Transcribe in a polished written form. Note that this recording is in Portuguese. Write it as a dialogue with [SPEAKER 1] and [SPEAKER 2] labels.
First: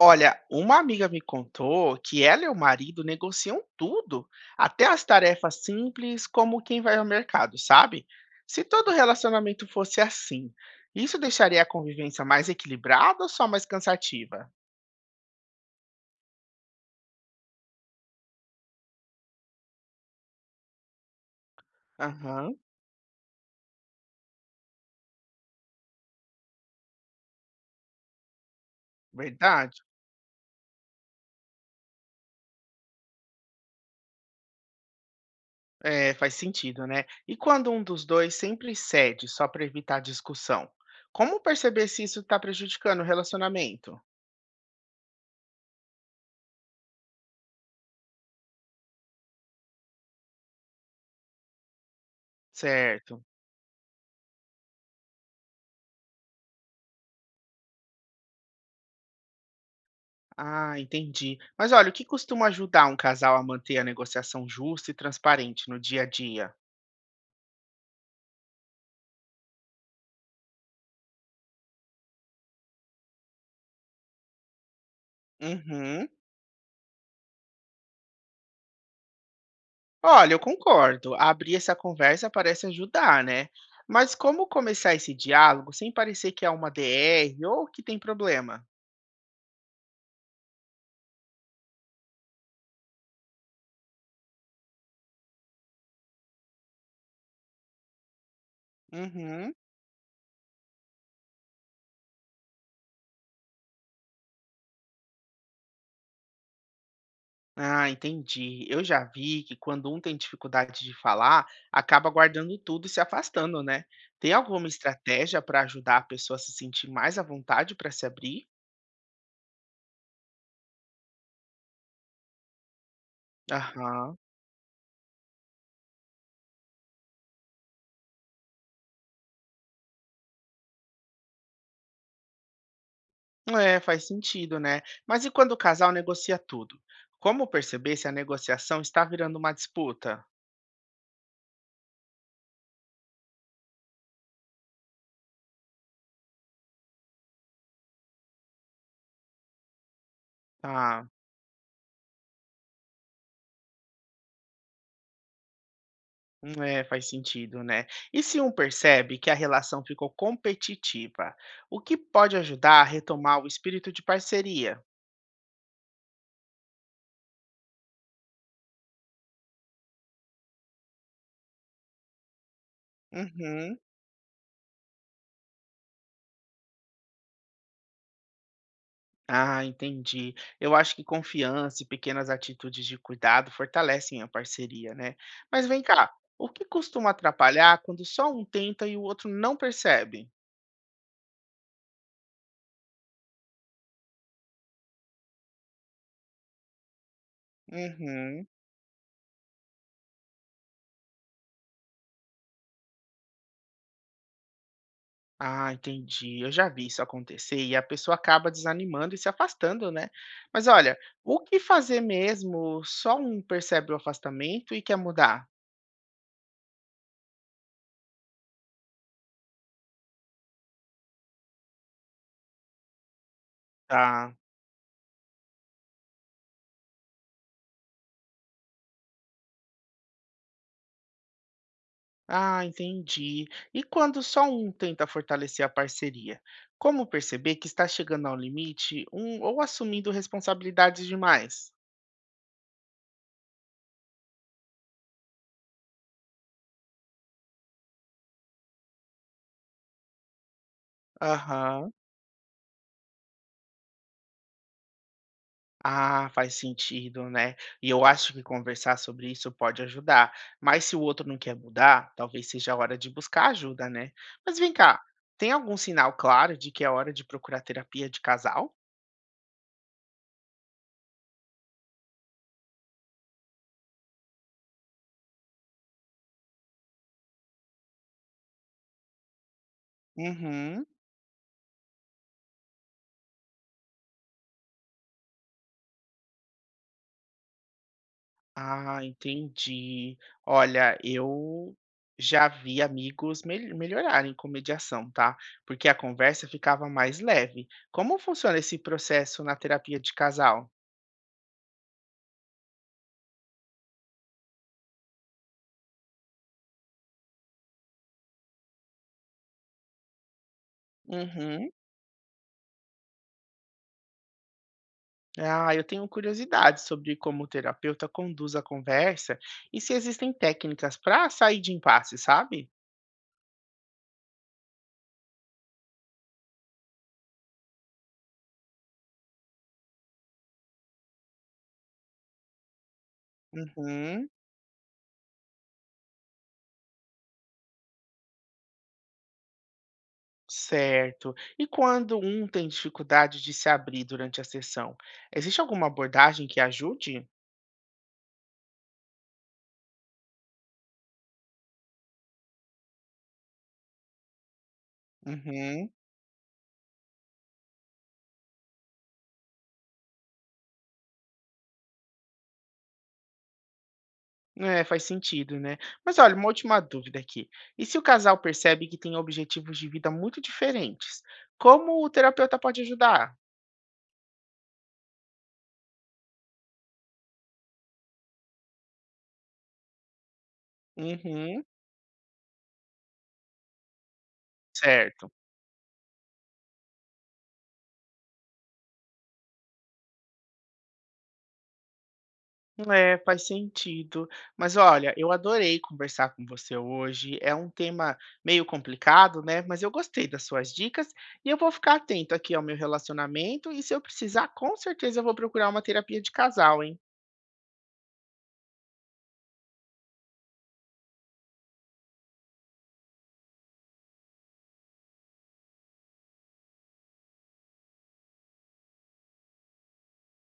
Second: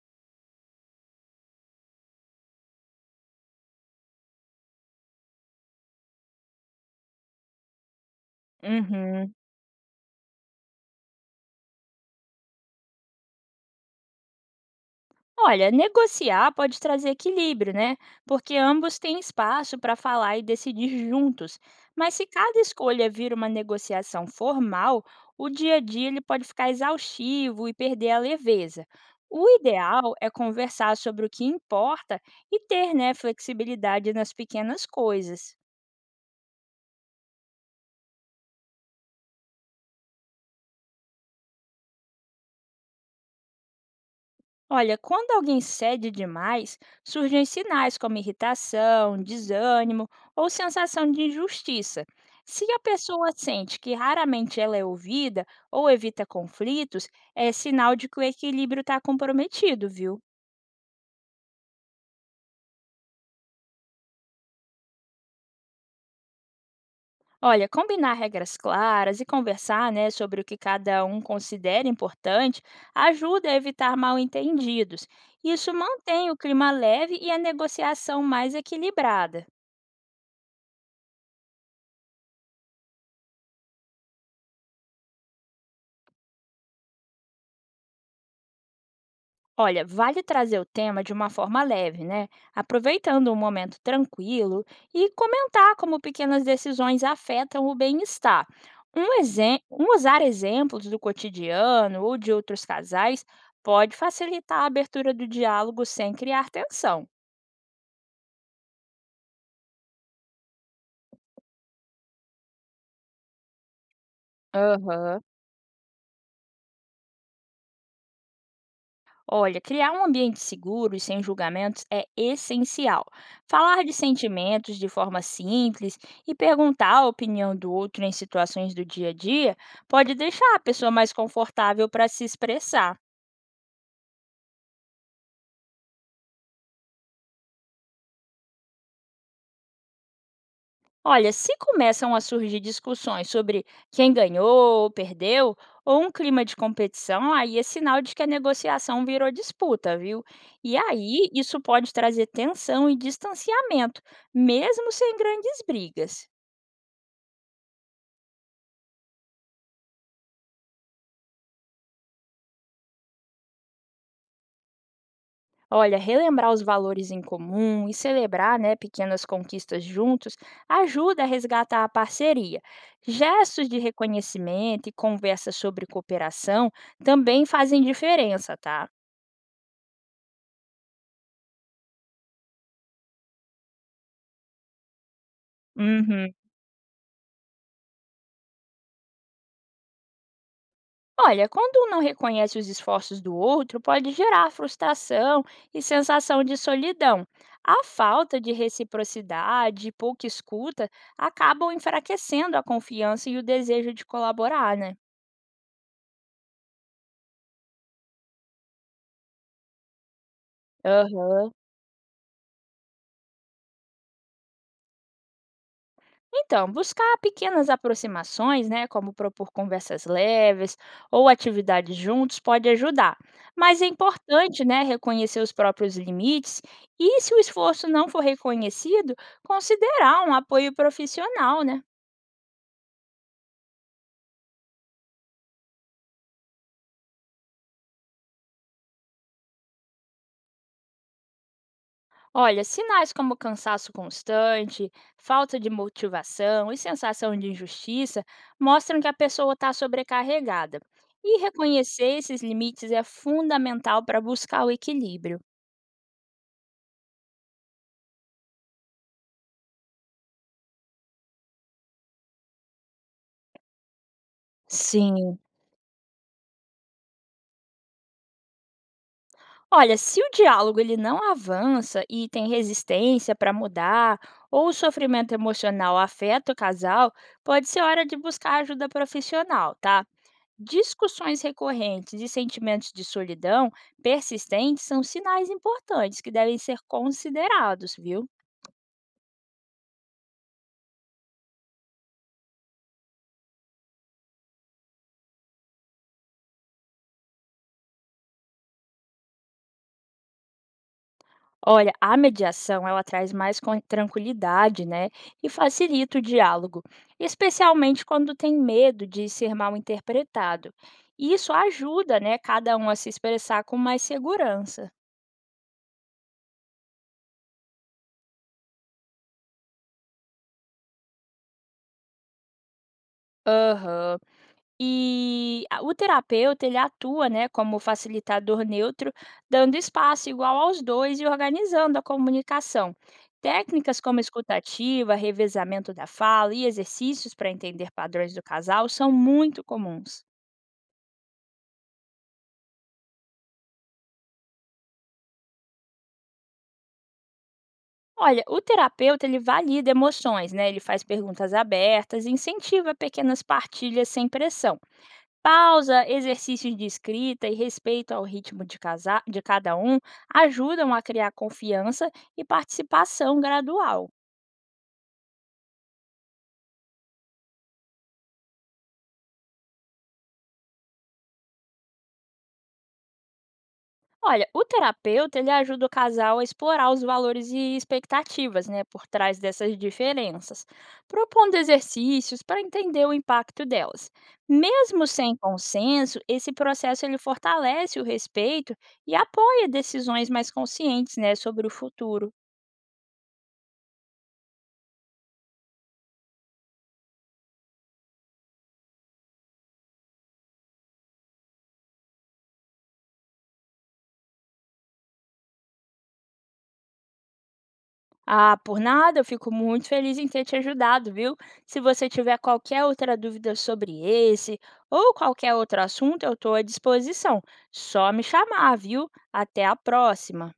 [SPEAKER 1] Olha, uma amiga me contou que ela e o marido negociam tudo, até as tarefas simples, como quem vai ao mercado, sabe? Se todo
[SPEAKER 2] Uhum.
[SPEAKER 1] relacionamento fosse assim, isso deixaria a convivência mais equilibrada ou só mais cansativa?
[SPEAKER 2] Olha, negociar pode trazer equilíbrio, né? Porque ambos têm espaço para falar e decidir juntos. Mas se
[SPEAKER 1] Aham,
[SPEAKER 2] cada escolha vira uma negociação formal, o dia a dia ele pode ficar exaustivo e perder a leveza. O
[SPEAKER 1] verdade.
[SPEAKER 2] ideal é conversar sobre o que importa e ter, né, flexibilidade nas pequenas coisas.
[SPEAKER 1] É, faz sentido, né? E quando um dos dois sempre cede só para evitar discussão? Como perceber se isso está prejudicando o relacionamento?
[SPEAKER 2] Olha, quando alguém cede demais, surgem sinais como irritação, desânimo ou sensação de injustiça. Se a
[SPEAKER 1] Certo.
[SPEAKER 2] pessoa sente que raramente ela é ouvida ou evita conflitos, é sinal de que o equilíbrio está comprometido, viu?
[SPEAKER 1] Ah, entendi. Mas olha, o que costuma ajudar um casal a manter a negociação justa e transparente no dia a dia?
[SPEAKER 2] Olha, combinar regras claras e conversar, né, sobre o que cada um considera importante ajuda a evitar mal-entendidos. Isso
[SPEAKER 1] Uhum.
[SPEAKER 2] mantém o clima leve e a negociação mais equilibrada.
[SPEAKER 1] Olha, eu concordo. Abrir essa conversa parece ajudar, né? Mas como começar esse diálogo sem parecer que é uma DR ou que tem problema?
[SPEAKER 2] Olha, vale trazer o tema de uma forma leve, né? Aproveitando um momento tranquilo e comentar como pequenas decisões afetam o bem-estar.
[SPEAKER 1] Uhum.
[SPEAKER 2] Usar exemplos do cotidiano ou de outros casais pode facilitar a abertura do diálogo sem criar tensão.
[SPEAKER 1] Ah, entendi. Eu já vi que quando um tem dificuldade de falar, acaba guardando tudo e se afastando, né? Tem alguma
[SPEAKER 2] Aham.
[SPEAKER 1] estratégia para ajudar a pessoa a se sentir mais à vontade para se abrir?
[SPEAKER 2] Olha, criar um ambiente seguro e sem julgamentos é essencial. Falar de
[SPEAKER 1] Aham.
[SPEAKER 2] sentimentos de forma simples e perguntar a opinião do outro em situações do dia a dia pode deixar a pessoa mais confortável para se expressar.
[SPEAKER 1] É, faz sentido, né? Mas e quando o casal negocia tudo? Como perceber se a negociação está virando uma disputa?
[SPEAKER 2] Olha, se começam a surgir discussões sobre quem ganhou ou perdeu, ou um clima de competição, aí é sinal de que a negociação virou disputa, viu? E
[SPEAKER 1] Ah,
[SPEAKER 2] aí isso pode trazer tensão e distanciamento, mesmo sem grandes brigas.
[SPEAKER 1] é, faz sentido, né? E se um percebe que a relação ficou competitiva, o que pode ajudar a retomar o espírito de parceria?
[SPEAKER 2] Olha, relembrar os valores em comum e celebrar, né, pequenas conquistas juntos ajuda a resgatar a parceria. Gestos
[SPEAKER 1] Uhum.
[SPEAKER 2] de reconhecimento e conversas sobre cooperação também fazem diferença, tá?
[SPEAKER 1] Ah, entendi. Eu acho que confiança e pequenas atitudes de cuidado fortalecem a parceria, né? Mas vem cá,
[SPEAKER 2] Uhum.
[SPEAKER 1] o que costuma atrapalhar quando só um tenta e o outro não percebe?
[SPEAKER 2] Olha, quando um não reconhece os esforços do outro, pode gerar frustração e sensação de solidão. A falta
[SPEAKER 1] Uhum.
[SPEAKER 2] de reciprocidade e pouca escuta acabam enfraquecendo a confiança e o desejo de colaborar, né?
[SPEAKER 1] Ah, entendi. Eu já vi isso acontecer e a pessoa acaba desanimando e se afastando, né? Mas olha, o
[SPEAKER 2] Aham.
[SPEAKER 1] que fazer mesmo? Só um percebe o afastamento e quer mudar,
[SPEAKER 2] Então, buscar pequenas aproximações, né, como propor conversas leves ou atividades juntos pode ajudar. Mas é
[SPEAKER 1] tá?
[SPEAKER 2] importante, né, reconhecer os próprios limites e, se o esforço não for reconhecido, considerar um apoio profissional, né?
[SPEAKER 1] Ah, entendi. E quando só um tenta fortalecer a parceria? Como perceber que está chegando ao limite, um ou assumindo responsabilidades demais?
[SPEAKER 2] Olha, sinais como cansaço constante, falta de motivação e sensação de injustiça mostram que a pessoa está sobrecarregada. E
[SPEAKER 1] Aham.
[SPEAKER 2] reconhecer esses limites é fundamental para buscar o equilíbrio.
[SPEAKER 1] Ah, faz sentido, né? E eu acho que conversar sobre isso pode ajudar. Mas se o outro não quer mudar, talvez seja a hora de buscar ajuda, né? Mas vem cá,
[SPEAKER 2] Sim.
[SPEAKER 1] tem algum sinal claro de que é hora de procurar terapia de casal?
[SPEAKER 2] Olha, se o diálogo ele não avança e tem resistência para mudar, ou o sofrimento emocional afeta o casal, pode ser hora de buscar ajuda profissional, tá?
[SPEAKER 1] Uhum.
[SPEAKER 2] Discussões recorrentes e sentimentos de solidão persistentes são sinais importantes que devem ser considerados, viu?
[SPEAKER 1] Ah, entendi. Olha, eu já vi amigos melhorarem com mediação, tá? Porque a conversa ficava mais leve. Como funciona esse processo na terapia de casal?
[SPEAKER 2] Olha, a mediação ela traz mais tranquilidade, né? E facilita o diálogo, especialmente quando tem medo de ser mal interpretado. E isso
[SPEAKER 1] Uhum.
[SPEAKER 2] ajuda, né, cada um a se expressar com mais segurança.
[SPEAKER 1] Ah, eu tenho curiosidade sobre como o terapeuta conduz a conversa e se existem técnicas para sair de impasse, sabe?
[SPEAKER 2] Aham. E a o terapeuta, ele atua, né, como facilitador neutro, dando espaço igual aos 2 e organizando a comunicação. Técnicas como
[SPEAKER 1] Uhum,
[SPEAKER 2] escutativa, revezamento da fala e exercícios para entender padrões do casal são muito comuns.
[SPEAKER 1] certo. E quando um tem dificuldade de se abrir durante a sessão, existe alguma abordagem que ajude?
[SPEAKER 2] Olha, o terapeuta ele valida emoções, né? Ele faz perguntas abertas e incentiva pequenas partilhas sem pressão.
[SPEAKER 1] Uhum.
[SPEAKER 2] Pausa, exercícios de escrita e respeito ao ritmo de, de cada um ajudam a criar confiança e participação gradual.
[SPEAKER 1] É, faz sentido, né? Mas olha, uma última dúvida aqui. E se o casal percebe que tem objetivos de vida muito diferentes, como o terapeuta pode ajudar?
[SPEAKER 2] Olha, o terapeuta ele ajuda o casal a explorar os valores e expectativas, né, por trás dessas diferenças, propondo
[SPEAKER 1] Uhum,
[SPEAKER 2] exercícios para entender o impacto delas. Mesmo
[SPEAKER 1] certo.
[SPEAKER 2] sem consenso, esse processo ele fortalece o respeito e apoia decisões mais conscientes, né, sobre o futuro.
[SPEAKER 1] É, faz sentido. Mas olha, eu adorei conversar com você hoje. É um tema meio complicado, né? Mas eu gostei das suas dicas e eu vou ficar atento aqui ao meu relacionamento. E se eu precisar, com certeza eu vou procurar uma terapia de casal, hein?
[SPEAKER 2] Ah, por nada, eu fico muito feliz em ter te ajudado, viu? Se você tiver qualquer outra dúvida sobre esse ou qualquer outro assunto, eu estou à disposição. Só me chamar, viu? Até a próxima!